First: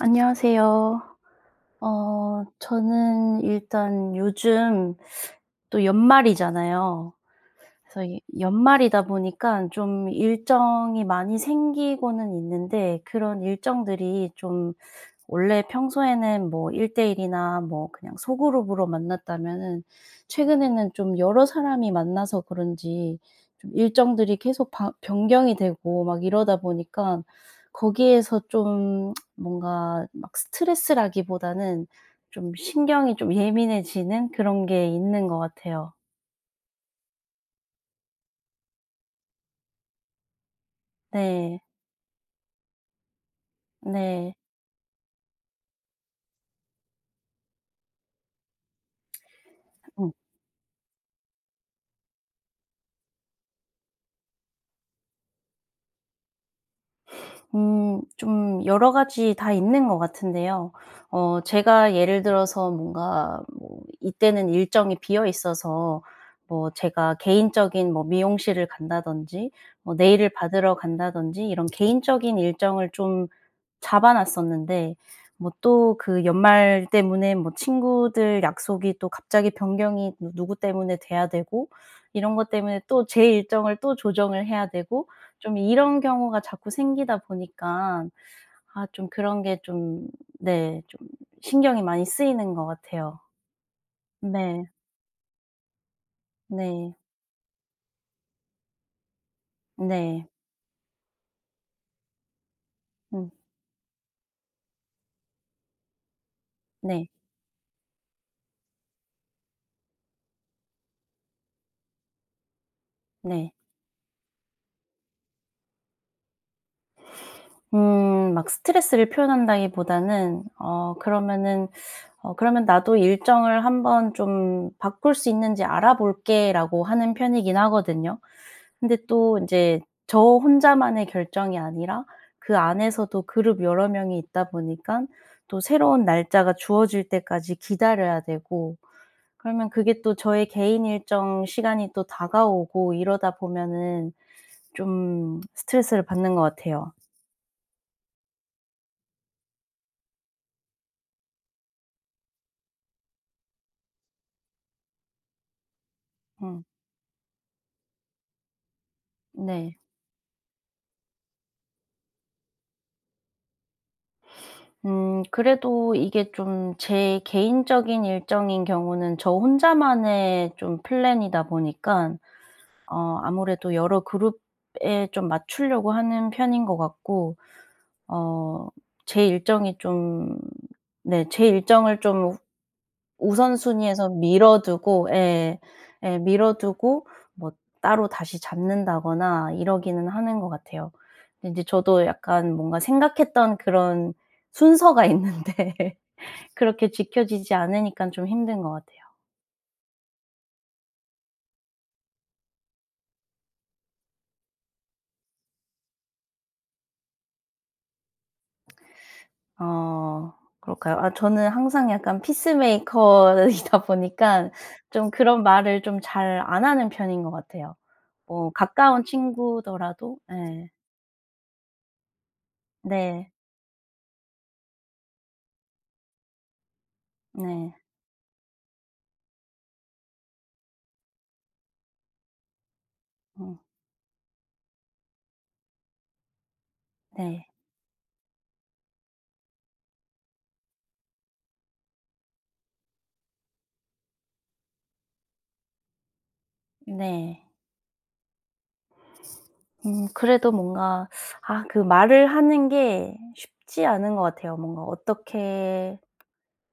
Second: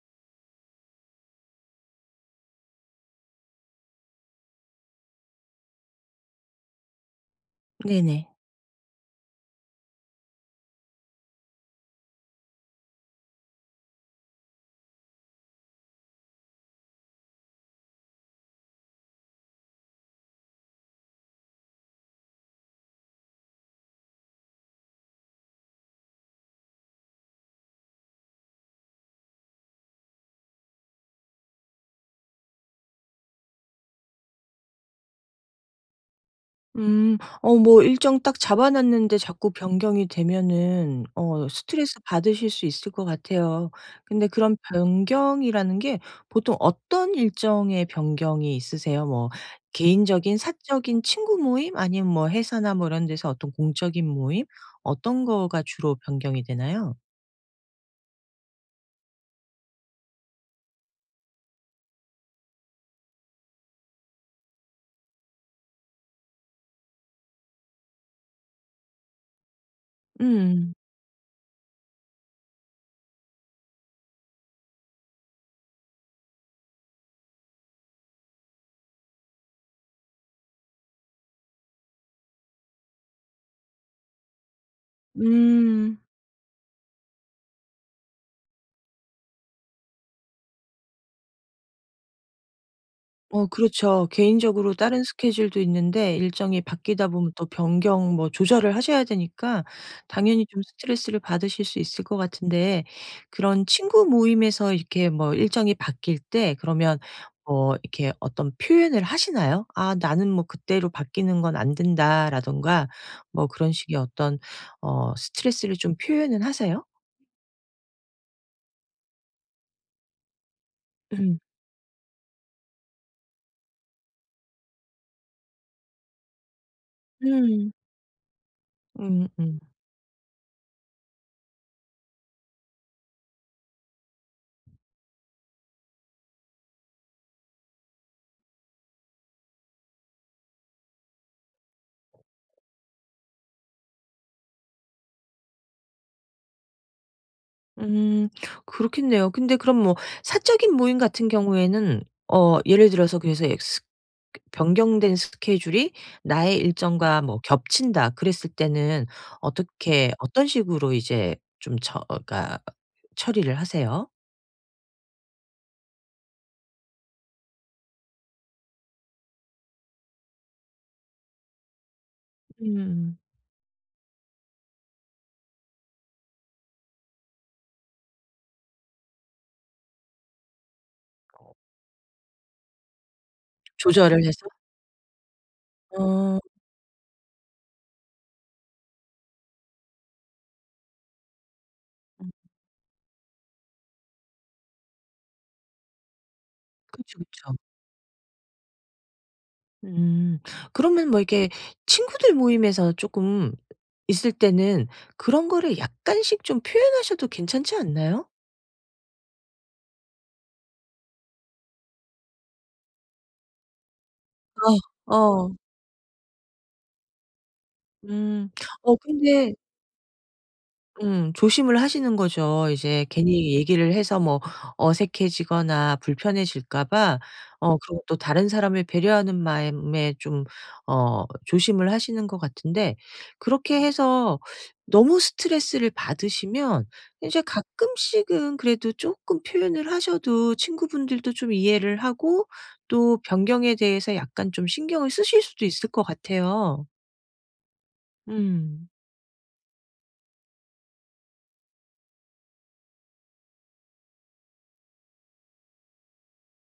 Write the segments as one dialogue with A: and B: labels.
A: 안녕하세요. 저는 일단 요즘 또 연말이잖아요. 그래서 이
B: 네네.
A: 연말이다 보니까 좀 일정이 많이 생기고는 있는데 그런 일정들이 좀 원래 평소에는 뭐 1대1 이나 뭐 그냥 소그룹으로 만났다면은 최근에는 좀 여러 사람이 만나서 그런지 좀 일정들이 계속 바 변경이 되고 막 이러다 보니까 거기에서 좀 뭔가 막 스트레스라기보다는 좀 신경이 좀 예민해지는 그런 게 있는 것 같아요.
B: 음. 뭐 일정 딱 잡아 놨는데 자꾸 변경이 되면은
A: 네.
B: 스트레스 받으실 수 있을 것 같아요. 근데
A: 네.
B: 그런 변경이라는 게 보통 어떤 일정의 변경이 있으세요? 뭐
A: 음.
B: 개인적인 사적인 친구 모임 아니면 뭐 회사나 뭐 이런 데서 어떤 공적인 모임 어떤 거가 주로 변경이 되나요?
A: 좀 여러 가지 다 있는 것 같은데요. 제가 예를 들어서 뭔가 뭐 이때는 일정이 비어 있어서 뭐 제가 개인적인 뭐 미용실을 간다든지 뭐 네일을 받으러
B: 음.
A: 간다든지 이런 개인적인 일정을 좀 잡아 놨었는데 뭐 또 그 연말 때문에 뭐 친구들 약속이 또 갑자기 변경이 누 누구 때문에 돼야 되고 이런 것 때문에 또 제 일정을 또 조정을 해야 되고 좀
B: 음.
A: 이런 경우가 자꾸 생기다 보니까 아 좀 그런 게 좀 네 좀 신경이 많이 쓰이는 것 같아요.
B: 그렇죠.
A: 네.
B: 개인적으로 다른 스케줄도 있는데 일정이
A: 네.
B: 바뀌다 보면 또 변경 뭐 조절을 하셔야 되니까
A: 네.
B: 당연히 좀 스트레스를 받으실 수 있을 것 같은데
A: 음
B: 그런 친구 모임에서 이렇게 뭐 일정이 바뀔 때 그러면
A: 네.
B: 뭐 이렇게 어떤 표현을 하시나요? "아 나는 뭐 그때로 바뀌는 건 안 된다."라든가 뭐
A: 네.
B: 그런 식의 어떤 스트레스를 좀 표현은 하세요?
A: 막 스트레스를 표현한다기보다는 어
B: 음.
A: 그러면은 어 "그러면 나도 일정을 한번 좀 바꿀 수 있는지 알아볼게."라고 하는 편이긴
B: 음.
A: 하거든요. 근데 또
B: 음음.
A: 인제 저 혼자만의 결정이 아니라 그 안에서도 그룹 여러 명이 있다 보니깐 또 새로운 날짜가 주어질 때까지 기다려야 되고 그러면 그게 또 저의 개인 일정 시간이 또 다가오고 이러다 보면은 좀 스트레스를 받는 것 같아요.
B: 음 그렇겠네요. 근데 그럼 뭐 사적인 모임 같은 경우에는 예를 들어서 그래서 엑스 그 변경된 스케줄이 나의
A: 음
B: 일정과 뭐 겹친다 그랬을 때는
A: 네.
B: 어떻게 어떤 식으로 이제 좀 처 가 처리를 하세요?
A: 그래도 이게 좀 제 개인적인 일정인 경우는 저 혼자만의 좀 플랜이다 보니까 어
B: 음.
A: 아무래도 여러 그룹에 좀 맞추려고 하는 편인 것 같고 어 제 일정이 좀 네 제 일정을 좀 우선순위에서
B: 조절을 해서?
A: 미뤄 두고 예. 예 미뤄
B: 어
A: 두고 뭐 따로 다시 잡는다거나 이러기는 하는 것 같아요. 근데 인제 저도
B: 음
A: 약간 뭔가 생각했던 그런 순서가 있는데 그렇게
B: 그쵸,
A: 지켜지지
B: 그쵸.
A: 않으니깐 좀 힘든 것 같아요.
B: 음. 그러면 뭐 이렇게 친구들 모임에서 조금 있을 때는 그런 거를 약간씩 좀 표현하셔도 괜찮지 않나요?
A: 어 그럴까요? 아 저는 항상 약간 피스메이커이다 보니까 좀
B: 어.
A: 그런
B: 어.
A: 말을 좀 잘 안 하는 편인 것 같아요.
B: 음.
A: 뭐 가까운
B: 근데
A: 친구더라도 예.
B: 조심을 하시는 거죠. 이제
A: 네.
B: 괜히 얘기를 해서 뭐 어색해지거나 불편해질까 봐
A: 네.
B: 그리고 또 다른 사람을 배려하는 마음에 좀 조심을 하시는 것 같은데
A: 음
B: 그렇게 해서 너무 스트레스를 받으시면 이제
A: 네.
B: 가끔씩은 그래도 쪼끔 표현을 하셔도 친구분들도 좀 이해를 하고 또 변경에 대해서 약간 좀 신경을 쓰실 수도 있을 것 같아요.
A: 네.
B: 음.
A: 그래도 뭔가 아 그 말을 하는 게 쉽지 않은 것 같아요. 뭔가 어떻게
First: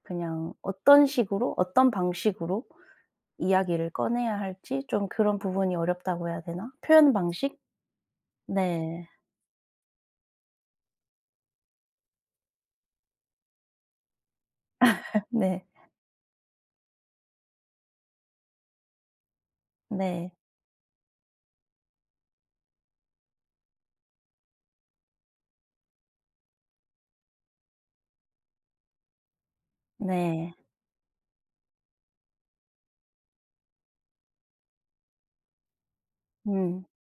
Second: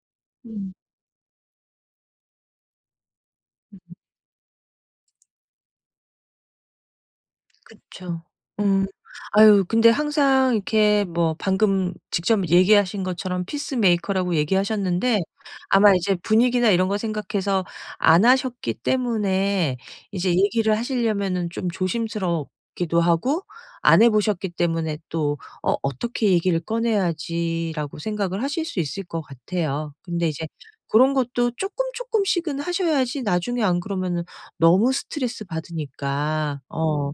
A: 그냥
B: 음.
A: 어떤 식으로 어떤 방식으로 이야기를 꺼내야 할지 좀 그런 부분이 어렵다고 해야 되나? 표현 방식?
B: 그쵸. 음.
A: 네.
B: 아유 근데 항상 이렇게 뭐 방금 직접 얘기하신 것처럼 피스메이커라고 얘기하셨는데
A: 네.
B: 아마 이제 분위기나 이런 거 생각해서 안 하셨기 때문에
A: 네.
B: 이제 얘기를 하시려면은 좀 조심스럽기도 하고 안 해 보셨기 때문에 또 '어 어떻게 얘기를 꺼내야지.'라고 생각을 하실 수 있을 것 같아요. 근데 이제
A: 네.
B: 고런 것도 쪼끔 쪼끔씩은 하셔야지 나중에 안 그러면은 너무 스트레스 받으니까
A: 음.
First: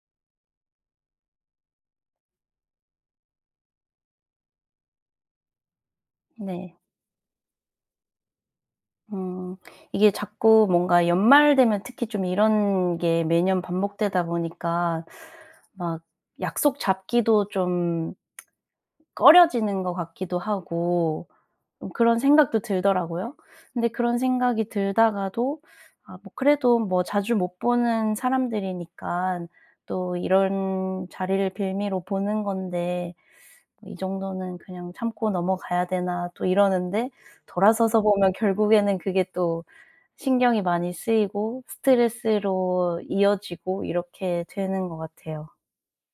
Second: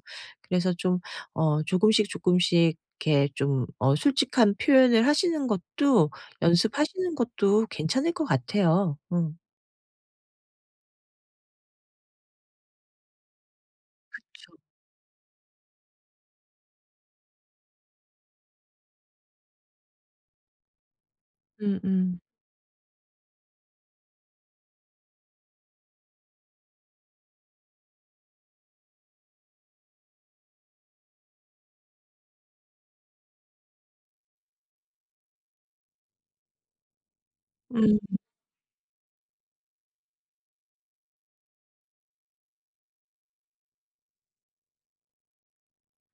B: 그래서 좀 조금씩 조금씩 이렇게 좀 솔직한 표현을 하시는 것도
A: 네.
B: 연습하시는 것도 괜찮을 것 같아요. 음.
A: 음. 이게 자꾸 뭔가 연말 되면 특히 좀 이런 게 매년 반복되다
B: 그
A: 보니까 막 약속 잡기도 좀 꺼려지는 것 같기도 하고 좀 그런
B: 음음.
A: 생각도 들더라고요. 근데 그런 생각이 들다가도 아 뭐 그래도 뭐 자주 못 보는 사람들이니까 또 이런 자리를 빌미로 보는 건데 '이 정도는 그냥 참고 넘어가야 되나.' 또 이러는데 돌아서서
B: 음
A: 보면 결국에는 그게 또 신경이 많이 쓰이고 스트레스로 이어지고 이렇게 되는 것 같아요.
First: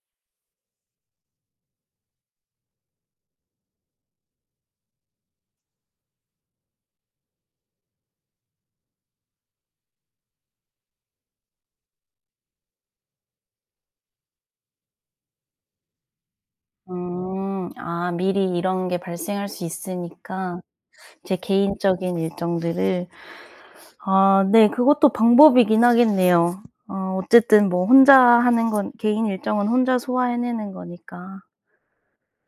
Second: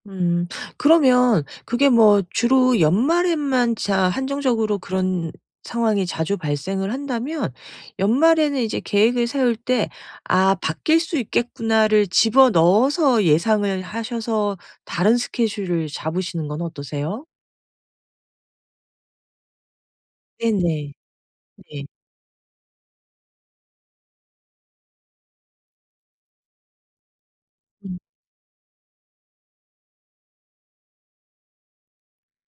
B: 음. 그러면 그게 뭐 주로 연말에만 자 한정적으로 그런 상황이 자주 발생을 한다면 연말에는 이제 계획을 세울 때 '아 바뀔 수 있겠구나.'를 집어넣어서 예상을 하셔서 다른 스케줄을 잡으시는 건 어떠세요?
A: 음. 아 미리 이런 게 발생할 수 있으니까
B: 네네.
A: 제
B: 네.
A: 개인적인 일정들을 아 네 그것도 방법이긴 하겠네요. 어 어쨌든 뭐 혼자 하는 건 개인 일정은 혼자 소화해내는 거니까.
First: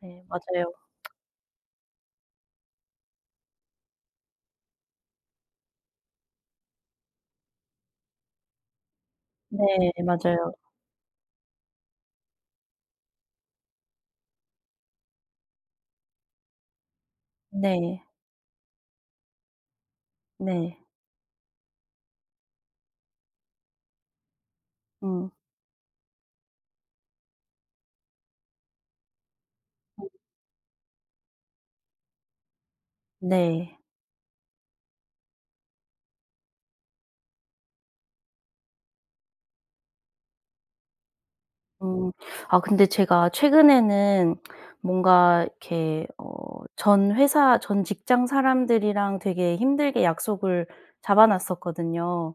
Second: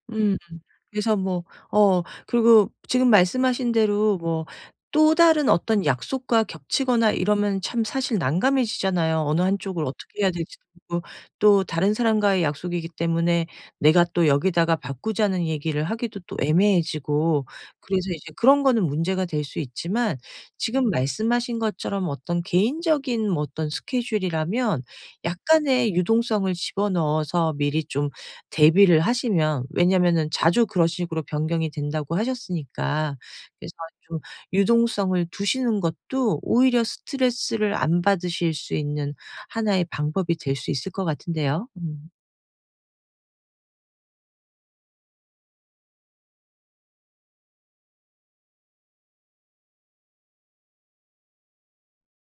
A: 네
B: 음.
A: 맞아요.
B: 그래서 뭐 그리고 지금 말씀하신 대로 뭐 또 다른 어떤 약속과 겹치거나 이러면 참 사실 난감해지잖아요. 어느 한쪽을
A: 네
B: 어떻게 해야
A: 맞아요.
B: 될지도 모르고 또 다른 사람과의 약속이기 때문에 내가 또 여기다가 바꾸자는 얘기를 하기도 또 애매해지고
A: 네.
B: 그래서 이제 그런 거는 문제가 될 수 있지만
A: 네.
B: 지금 말씀하신 것처럼 어떤 개인적인 뭐 어떤 스케줄이라면
A: 음.
B: 약간의 유동성을 집어넣어서 미리 좀 대비를 하시면 왜냐면은 자주 그런 식으로 변경이 된다고 하셨으니까 그래서
A: 네.
B: 좀 유동성을 두시는 것도 오히려 스트레스를 안 받으실 수 있는 하나의 방법이 될 수 있을 것 같은데요. 음.
A: 음. 아 근데 제가 최근에는 뭔가 이렇게 전 회사 전 직장 사람들이랑 되게 힘들게 약속을 잡아 놨었거든요.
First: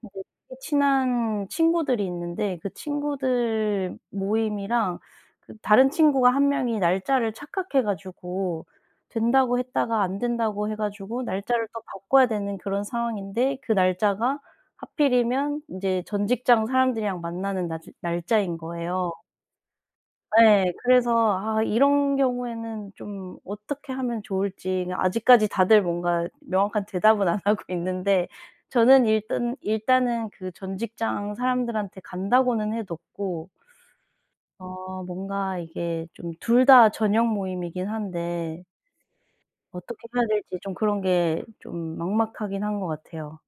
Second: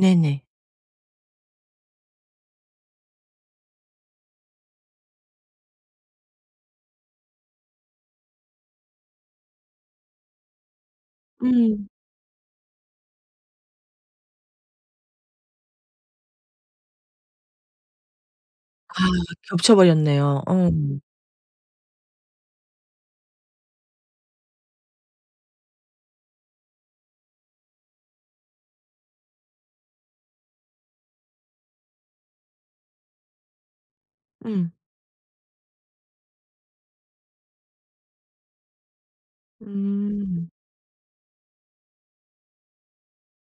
A: 근데 되게 친한 친구들이 있는데 그 친구들 모임이랑 그 다른 친구가 한 명이 날짜를 착각해 가지고 된다고 했다가 안 된다고 해 가지고 날짜를 또
B: 음.
A: 바꿔야 되는 그런 상황인데 그 날짜가 하필이면 이제 전 직장 사람들이랑 만나는 날 날짜인
B: 아
A: 거예요.
B: 겹쳐 버렸네요. 어.
A: 예. 그래서 아 이런 경우에는 좀 어떻게 하면 좋을지 아직까지 다들 뭔가 명확한 대답은 안 하고 있는데 저는 일단은 그 전 직장 사람들한테 간다고는 해 뒀고
B: 음.
A: 어 뭔가 이게 좀 둘 다 저녁 모임이긴 한데 어떻게 해야
B: 음.
A: 될지 좀 그런 게 좀 막막하긴 한 것 같아요.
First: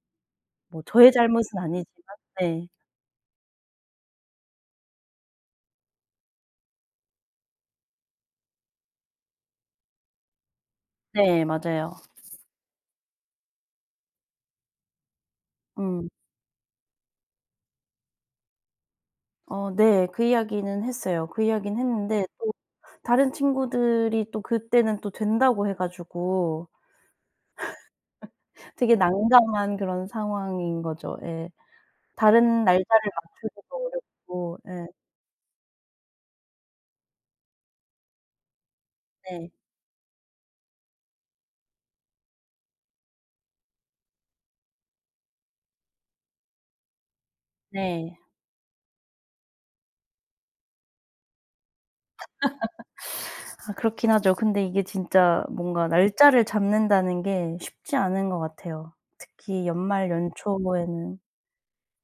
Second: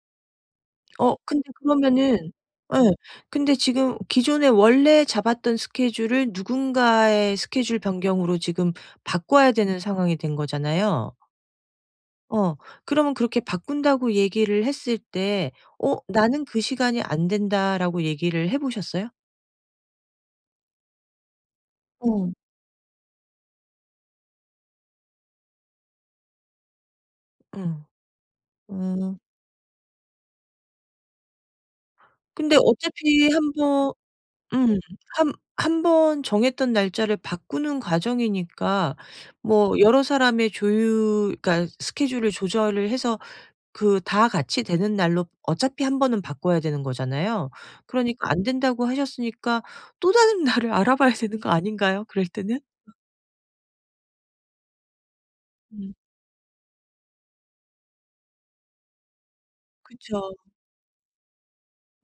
A: 뭐 저의
B: 근데
A: 잘못은 아니지만
B: 그러면은
A: 네.
B: 예. 근데 지금 기존에 원래 잡았던 스케줄을 누군가의 스케줄 변경으로 지금 바꿔야 되는 상황이 된 거잖아요.
A: 네 맞아요.
B: 어. 그러면 그렇게 바꾼다고 얘기를 했을 때 "어
A: 음.
B: 나는 그 시간이 안 된다."라고 얘기를 해 보셨어요?
A: 어 네. 그 이야기는 했어요. 그 이야기는 했는데
B: 어.
A: 또 다른 친구들이 또 그때는 또 된다고 해 가지고
B: 응.
A: 되게
B: 어.
A: 난감한 그런 상황인 거죠. 예.
B: 근데
A: 다른 날짜를
B: 어차피 한
A: 맞추기도
B: 번
A: 어렵고
B: 음.
A: 예.
B: 한 한 번 정했던 날짜를 바꾸는 과정이니까
A: 네.
B: 뭐 여러 사람의 조율 그러니까 스케줄을 조절을 해서 그 다 같이 되는 날로 어차피 한 번은 바꿔야 되는 거잖아요.
A: 네.
B: 그러니까 안 된다고 하셨으니까 또 다른 날을 알아봐야 되는 거 아닌가요? 그럴 때는?
A: 아 그렇긴 하죠. 근데 이게 진짜 뭔가
B: 음.
A: 날짜를 잡는다는 게 쉽지 않은 것 같아요. 특히 연말
B: 그쵸.
A: 연초에는.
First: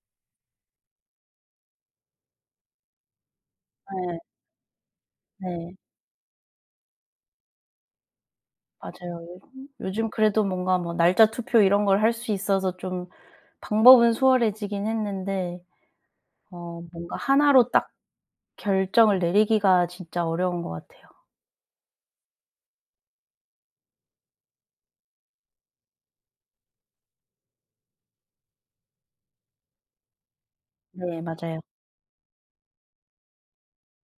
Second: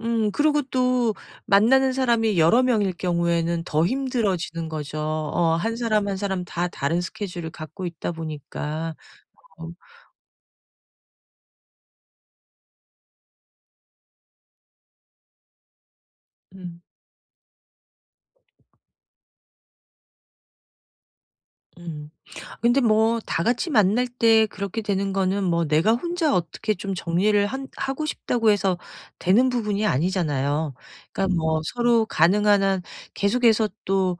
B: 그리고 또 만나는 사람이 여러 명일 경우에는 더
A: 예.
B: 힘들어지는 거죠.
A: 네.
B: 한 사람, 한 사람 다 다른 스케줄을 갖고 있다 보니까.
A: 맞아요.
B: 어
A: 요즘 그래도 뭔가 뭐 날짜 투표 이런 걸 할 수 있어서 좀 방법은 수월해지긴 했는데
B: 음.
A: 어 뭔가 하나로 딱 결정을 내리기가 진짜 어려운 것 같아요.
B: 음. 근데 뭐 다 같이 만날 때 그렇게 되는 거는 뭐 내가 혼자 어떻게 좀 정리를 한 하고 싶다고 해서 되는 부분이 아니잖아요.
A: 네
B: 그러니까 뭐
A: 맞아요.
B: 서로 가능한 한 계속해서 또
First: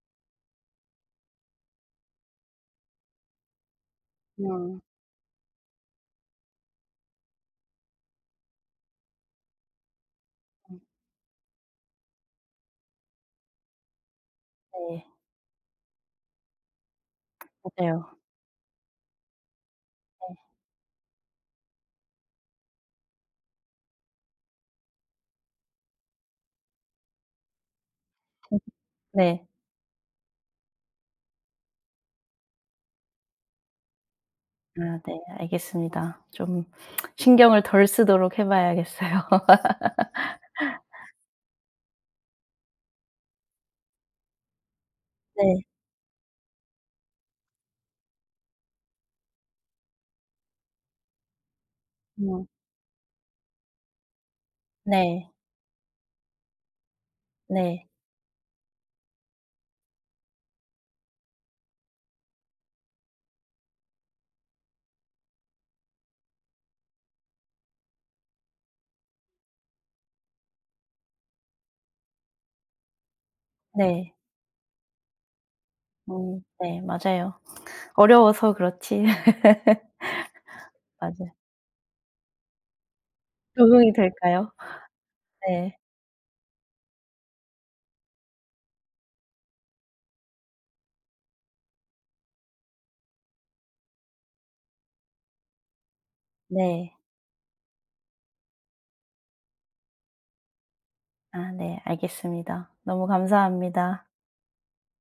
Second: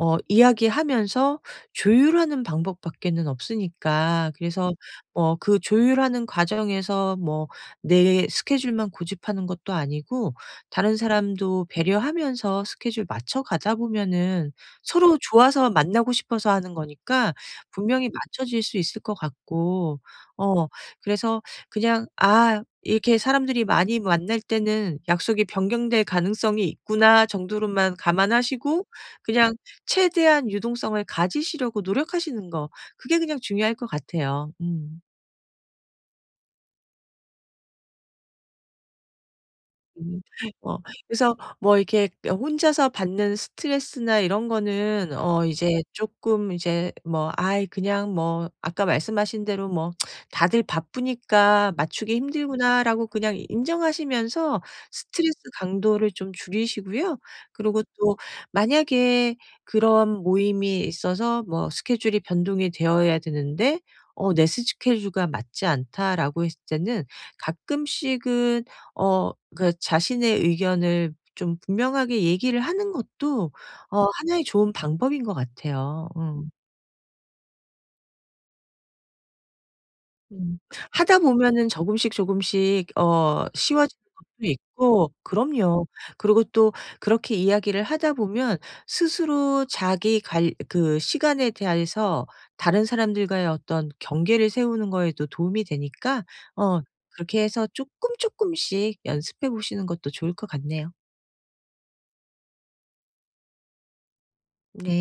B: 이야기하면서 조율하는 방법밖에는 없으니까. 그래서 뭐 그 조율하는 과정에서 뭐 내 스케줄만 고집하는 것도 아니고
A: 음 음
B: 다른 사람도 배려하면서 스케줄 맞춰 가다 보면은
A: 네.
B: 서로 좋아서 만나고 싶어서 하는 거니까 분명히
A: 맞아요.
B: 맞춰질 수 있을 것 같고 어 그래서 그냥 '아 이렇게 사람들이 많이 만날 때는 약속이 변경될 가능성이 있구나.' 정도로만 감안하시고
A: 네.
B: 그냥 최대한 유동성을 가지시려고 노력하시는 거 그게 그냥 중요할 것 같아요.
A: 아
B: 음.
A: 네. 알겠습니다. 좀 신경을 덜 쓰도록 해 봐야겠어요.
B: 음. 어 그래서 뭐 이렇게 혼자서 받는 스트레스나 이런 거는
A: 네.
B: 이제 쪼끔 이제 뭐 '아이 그냥 뭐 아까 말씀하신 대로 뭐 다들 바쁘니까 맞추기
A: 음.
B: 힘들구나.'라고 그냥 인정하시면서
A: 네.
B: 스트레스 강도를 좀 줄이시고요. 그리고
A: 네.
B: 또 만약에 그런 모임이 있어서 뭐 스케줄이 변동이 되어야 되는데 '내 스케줄과 맞지 않다.'라고 했을 때는 가끔씩은 그 자신의 의견을 좀 분명하게 얘기를 하는 것도
A: 네.
B: 하나의 좋은 방법인 것 같아요. 음.
A: 네. 맞아요. 어려워서 그렇지.
B: 음. 하다
A: 맞아요.
B: 보면은 조금씩 조금씩
A: 적응이
B: 쉬워지는 것도
A: 될까요?
B: 있고
A: 네.
B: 그럼요. 그리고 또 그렇게 이야기를 하다 보면 스스로 자기 관 그 시간에 대해서 다른 사람들과의 어떤 경계를 세우는 거에도 도움이 되니까 어
A: 네.
B: 그렇게 해서 조금 조금씩 연습해 보시는 것도 좋을 것 같네요.
A: 아 네 알겠습니다. 너무 감사합니다.
B: 네.